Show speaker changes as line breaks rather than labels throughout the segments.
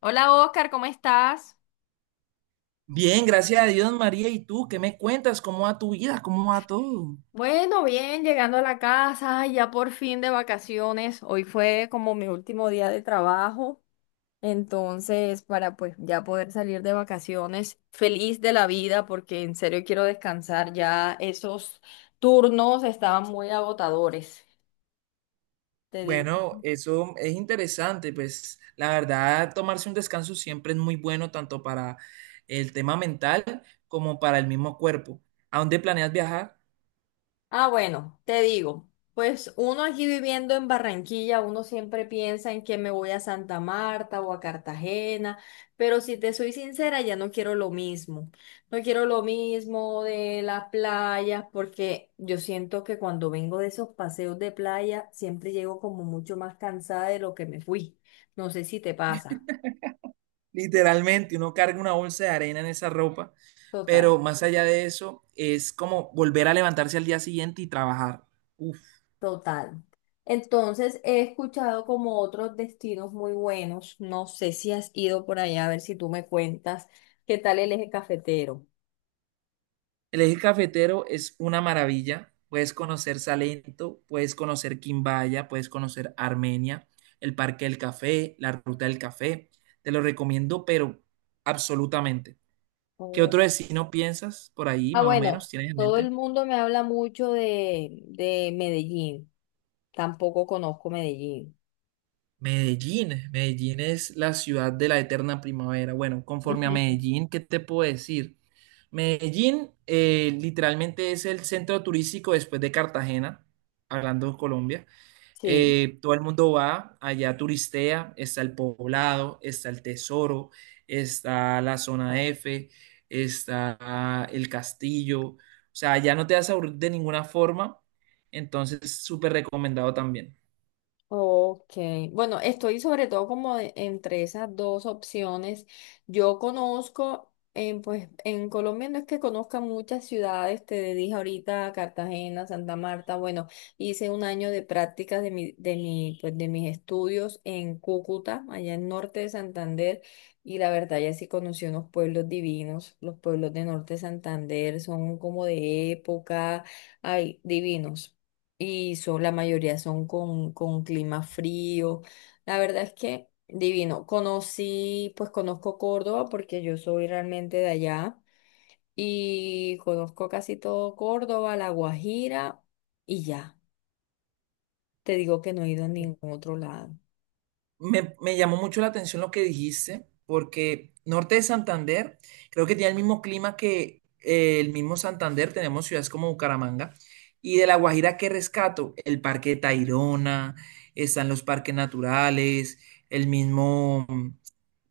Hola Oscar, ¿cómo estás?
Bien, gracias a Dios, María. ¿Y tú qué me cuentas? ¿Cómo va tu vida? ¿Cómo va todo?
Bueno, bien, llegando a la casa, ay, ya por fin de vacaciones. Hoy fue como mi último día de trabajo, entonces para pues ya poder salir de vacaciones, feliz de la vida porque en serio quiero descansar, ya esos turnos estaban muy agotadores. Te digo.
Bueno, eso es interesante, pues la verdad, tomarse un descanso siempre es muy bueno tanto para el tema mental como para el mismo cuerpo. ¿A dónde planeas viajar?
Ah, bueno, te digo, pues uno aquí viviendo en Barranquilla, uno siempre piensa en que me voy a Santa Marta o a Cartagena, pero si te soy sincera, ya no quiero lo mismo. No quiero lo mismo de las playas, porque yo siento que cuando vengo de esos paseos de playa, siempre llego como mucho más cansada de lo que me fui. No sé si te pasa.
Literalmente, uno carga una bolsa de arena en esa ropa,
Total.
pero más allá de eso, es como volver a levantarse al día siguiente y trabajar. Uf.
Total. Entonces, he escuchado como otros destinos muy buenos. No sé si has ido por allá, a ver si tú me cuentas qué tal el eje cafetero.
El eje cafetero es una maravilla. Puedes conocer Salento, puedes conocer Quimbaya, puedes conocer Armenia, el Parque del Café, la Ruta del Café. Te lo recomiendo, pero absolutamente. ¿Qué
Oh.
otro destino piensas por ahí,
Ah,
más o
bueno,
menos, tienes en
todo el
mente?
mundo me habla mucho de Medellín. Tampoco conozco Medellín.
Medellín. Medellín es la ciudad de la eterna primavera. Bueno, conforme a Medellín, ¿qué te puedo decir? Medellín literalmente es el centro turístico después de Cartagena, hablando de Colombia.
Sí.
Todo el mundo va allá, turistea, está el poblado, está el tesoro, está la zona F, está el castillo. O sea, ya no te vas a aburrir de ninguna forma. Entonces, súper recomendado también.
Ok, bueno, estoy sobre todo como entre esas dos opciones. Yo conozco, pues en Colombia no es que conozca muchas ciudades, te dije ahorita Cartagena, Santa Marta, bueno, hice un año de prácticas pues de mis estudios en Cúcuta, allá en norte de Santander, y la verdad ya sí conocí unos pueblos divinos, los pueblos de norte de Santander son como de época, ay, divinos y son, la mayoría son con clima frío. La verdad es que divino. Conocí, pues conozco Córdoba porque yo soy realmente de allá y conozco casi todo Córdoba, La Guajira y ya. Te digo que no he ido a ningún otro lado.
Me llamó mucho la atención lo que dijiste, porque Norte de Santander creo que tiene el mismo clima que el mismo Santander, tenemos ciudades como Bucaramanga, y de La Guajira que rescato, el Parque de Tayrona, están los parques naturales, el mismo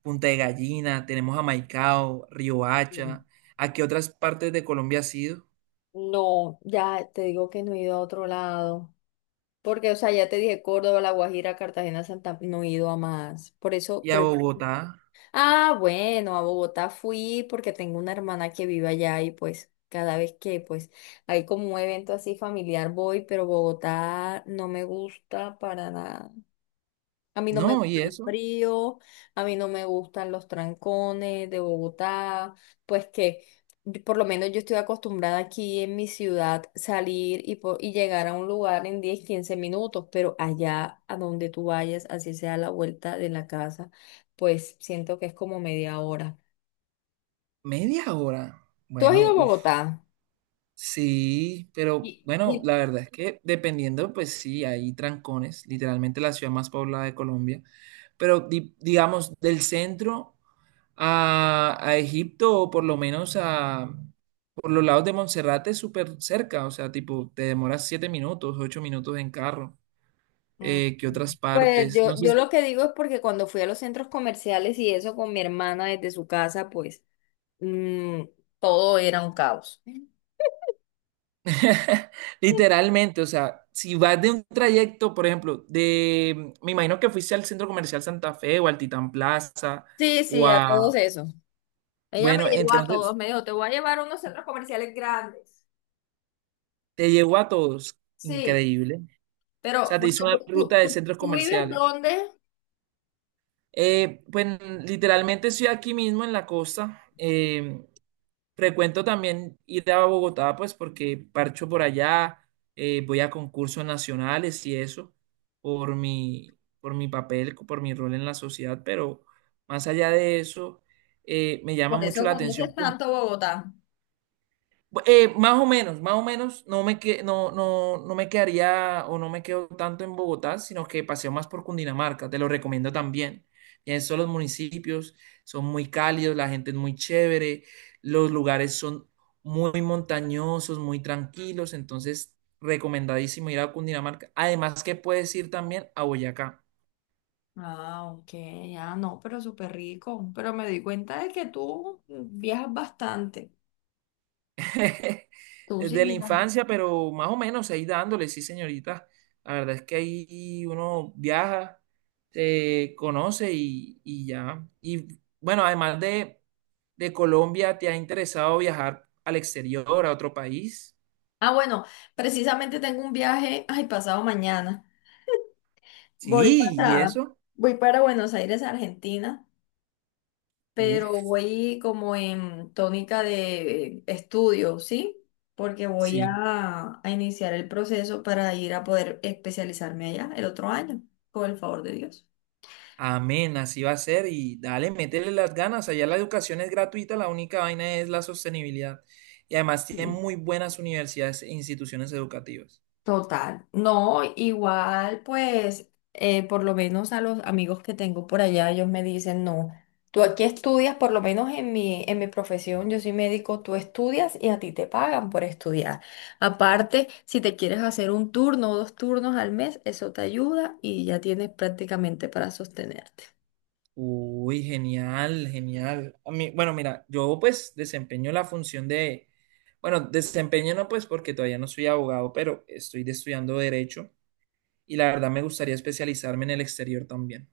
Punta de Gallina, tenemos a Maicao,
Mm.
Riohacha, ¿a qué otras partes de Colombia has ido?
No, ya te digo que no he ido a otro lado. Porque, o sea, ya te dije Córdoba, La Guajira, Cartagena, Santa, no he ido a más.
Y
Por
a
eso
Bogotá,
Ah, bueno, a Bogotá fui porque tengo una hermana que vive allá y pues cada vez que pues hay como un evento así familiar voy, pero Bogotá no me gusta para nada. A mí no me
no,
gusta
y
el
eso,
frío, a mí no me gustan los trancones de Bogotá, pues que por lo menos yo estoy acostumbrada aquí en mi ciudad salir y, y llegar a un lugar en 10 15 minutos, pero allá a donde tú vayas, así sea la vuelta de la casa, pues siento que es como media hora.
media hora,
¿Tú has ido
bueno,
a
uff.
Bogotá?
Sí, pero
Y,
bueno,
y-
la verdad es que dependiendo, pues sí, hay trancones, literalmente la ciudad más poblada de Colombia, pero digamos del centro a Egipto o por lo menos a por los lados de Monserrate es súper cerca, o sea, tipo te demoras siete minutos, ocho minutos en carro,
Mm.
que otras
Pues
partes, no
yo,
sé.
yo lo que digo es porque cuando fui a los centros comerciales y eso con mi hermana desde su casa, pues mm, todo era un caos.
Literalmente, o sea, si vas de un trayecto, por ejemplo, de, me imagino que fuiste al Centro Comercial Santa Fe o al Titán Plaza
Sí,
o
sí, a todos
a,
eso. Ella me
bueno,
llevó a todos,
entonces
me dijo, te voy a llevar a unos centros comerciales grandes.
te llevó a todos,
Sí,
increíble. O
pero
sea, te
bueno,
hizo
¿tú,
una ruta
tú,
de
tú-
centros
tú vives
comerciales.
dónde?
Pues literalmente estoy aquí mismo en la costa. Frecuento también ir a Bogotá, pues porque parcho por allá, voy a concursos nacionales y eso, por mi papel, por mi rol en la sociedad, pero más allá de eso, me llama
Por
mucho
eso
la atención.
conoces tanto Bogotá.
Más o menos, más o menos, no me, que, no, no, no me quedaría o no me quedo tanto en Bogotá, sino que paseo más por Cundinamarca, te lo recomiendo también. Ya en son los municipios, son muy cálidos, la gente es muy chévere, los lugares son muy montañosos, muy tranquilos, entonces recomendadísimo ir a Cundinamarca. Además que puedes ir también a Boyacá.
Ah, ok, ah, no, pero súper rico. Pero me di cuenta de que tú viajas bastante. Tú sí
Desde la
viajas.
infancia, pero más o menos ahí dándole, sí, señorita. La verdad es que ahí uno viaja, se conoce y ya. Y bueno, además de Colombia, ¿te ha interesado viajar al exterior, a otro país?
Ah, bueno, precisamente tengo un viaje, ay, pasado mañana. Voy
Sí, ¿y
para,
eso?
voy para Buenos Aires, Argentina. Pero
Uf,
voy como en tónica de estudio, ¿sí? Porque voy
sí.
a iniciar el proceso para ir a poder especializarme allá el otro año, con el favor de Dios.
Amén, así va a ser. Y dale, métele las ganas. Allá la educación es gratuita, la única vaina es la sostenibilidad. Y además tienen muy buenas universidades e instituciones educativas.
Total. No, igual, pues, por lo menos a los amigos que tengo por allá, ellos me dicen, no, tú aquí estudias, por lo menos en mi profesión, yo soy médico, tú estudias y a ti te pagan por estudiar. Aparte, si te quieres hacer un turno o dos turnos al mes, eso te ayuda y ya tienes prácticamente para sostenerte.
Uy, genial, genial. A mí, bueno, mira, yo pues desempeño la función de, bueno, desempeño no pues porque todavía no soy abogado, pero estudiando derecho y la verdad me gustaría especializarme en el exterior también.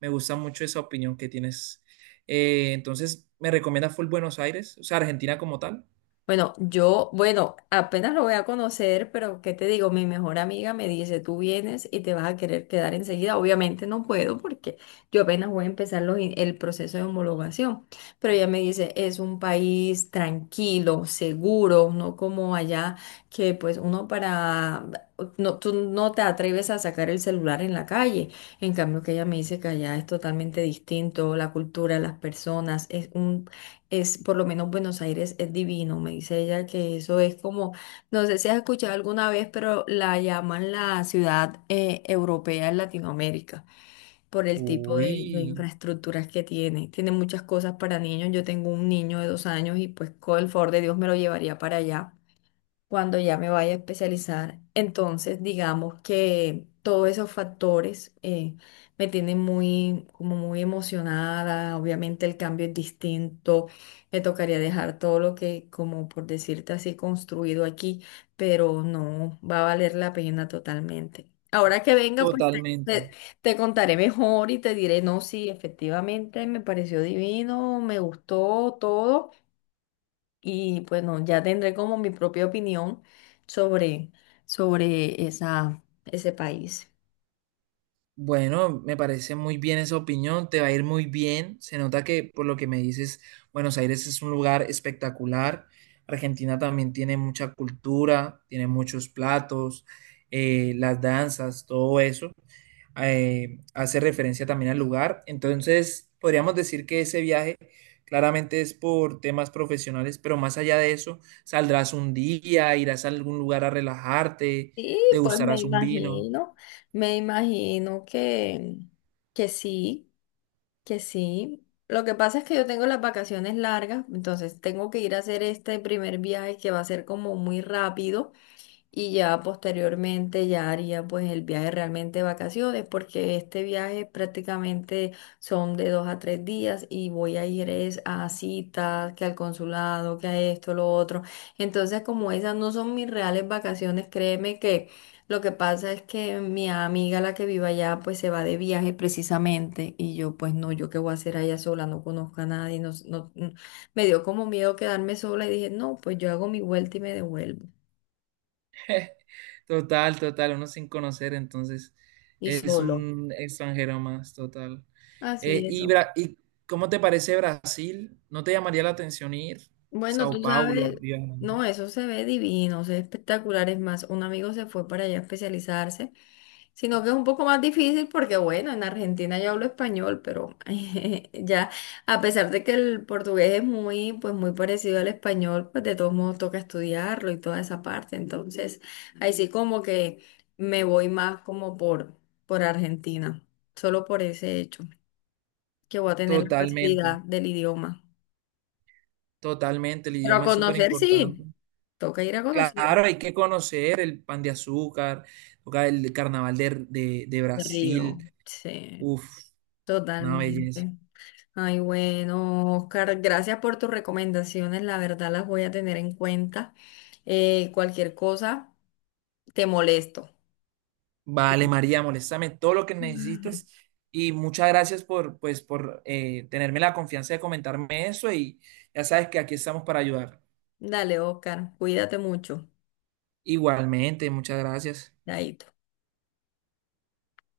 Me gusta mucho esa opinión que tienes. Entonces, ¿me recomienda full Buenos Aires? O sea, Argentina como tal.
Bueno, bueno, apenas lo voy a conocer, pero ¿qué te digo? Mi mejor amiga me dice, tú vienes y te vas a querer quedar enseguida. Obviamente no puedo porque yo apenas voy a empezar el proceso de homologación, pero ella me dice, es un país tranquilo, seguro, no como allá que pues uno para, no, tú no te atreves a sacar el celular en la calle. En cambio, que ella me dice que allá es totalmente distinto, la cultura, las personas, por lo menos Buenos Aires es divino, me dice ella que eso es como, no sé si has escuchado alguna vez, pero la llaman la ciudad europea en Latinoamérica por el tipo de
Uy,
infraestructuras que tiene. Tiene muchas cosas para niños, yo tengo un niño de 2 años y pues con el favor de Dios me lo llevaría para allá cuando ya me vaya a especializar. Entonces, digamos que todos esos factores me tienen muy, como muy emocionada. Obviamente el cambio es distinto. Me tocaría dejar todo lo que, como por decirte así, construido aquí, pero no va a valer la pena totalmente. Ahora que venga, pues
totalmente.
te contaré mejor y te diré, no, sí, efectivamente me pareció divino, me gustó todo. Y bueno, ya tendré como mi propia opinión sobre, sobre esa, ese país.
Bueno, me parece muy bien esa opinión, te va a ir muy bien. Se nota que por lo que me dices, Buenos Aires es un lugar espectacular. Argentina también tiene mucha cultura, tiene muchos platos, las danzas, todo eso. Hace referencia también al lugar. Entonces, podríamos decir que ese viaje claramente es por temas profesionales, pero más allá de eso, saldrás un día, irás a algún lugar a relajarte,
Y pues
degustarás un vino.
me imagino que sí, que sí. Lo que pasa es que yo tengo las vacaciones largas, entonces tengo que ir a hacer este primer viaje que va a ser como muy rápido. Y ya posteriormente ya haría pues el viaje realmente de vacaciones porque este viaje prácticamente son de 2 a 3 días y voy a ir es a citas, que al consulado, que a esto, lo otro. Entonces como esas no son mis reales vacaciones, créeme que lo que pasa es que mi amiga la que vive allá pues se va de viaje precisamente y yo pues no, yo qué voy a hacer allá sola, no conozco a nadie, no, no, no. Me dio como miedo quedarme sola y dije no, pues yo hago mi vuelta y me devuelvo
Total, total, uno sin conocer, entonces
y
es
solo.
un extranjero más, total.
Así es. ¿No?
¿Y cómo te parece Brasil? ¿No te llamaría la atención ir?
Bueno,
Sao
tú
Paulo,
sabes,
Río de Janeiro.
no, eso se ve divino, se ve espectacular. Es más, un amigo se fue para allá a especializarse, sino que es un poco más difícil porque, bueno, en Argentina yo hablo español, pero ya, a pesar de que el portugués es muy, pues muy parecido al español, pues de todos modos toca estudiarlo y toda esa parte. Entonces, ahí sí como que me voy más como por Argentina, solo por ese hecho, que voy a tener la facilidad
Totalmente,
del idioma.
totalmente, el
Pero a
idioma es súper
conocer
importante.
sí, toca ir a conocer
Claro, hay que conocer el pan de azúcar, toca el carnaval de, de
el río,
Brasil,
sí,
uf, una belleza.
totalmente. Ay, bueno, Oscar, gracias por tus recomendaciones, la verdad las voy a tener en cuenta. Cualquier cosa, te molesto.
Vale, María, moléstame todo lo que necesites y muchas gracias por, pues, por tenerme la confianza de comentarme eso y ya sabes que aquí estamos para ayudar.
Dale, Oscar, cuídate mucho.
Igualmente, muchas gracias.
Chaito.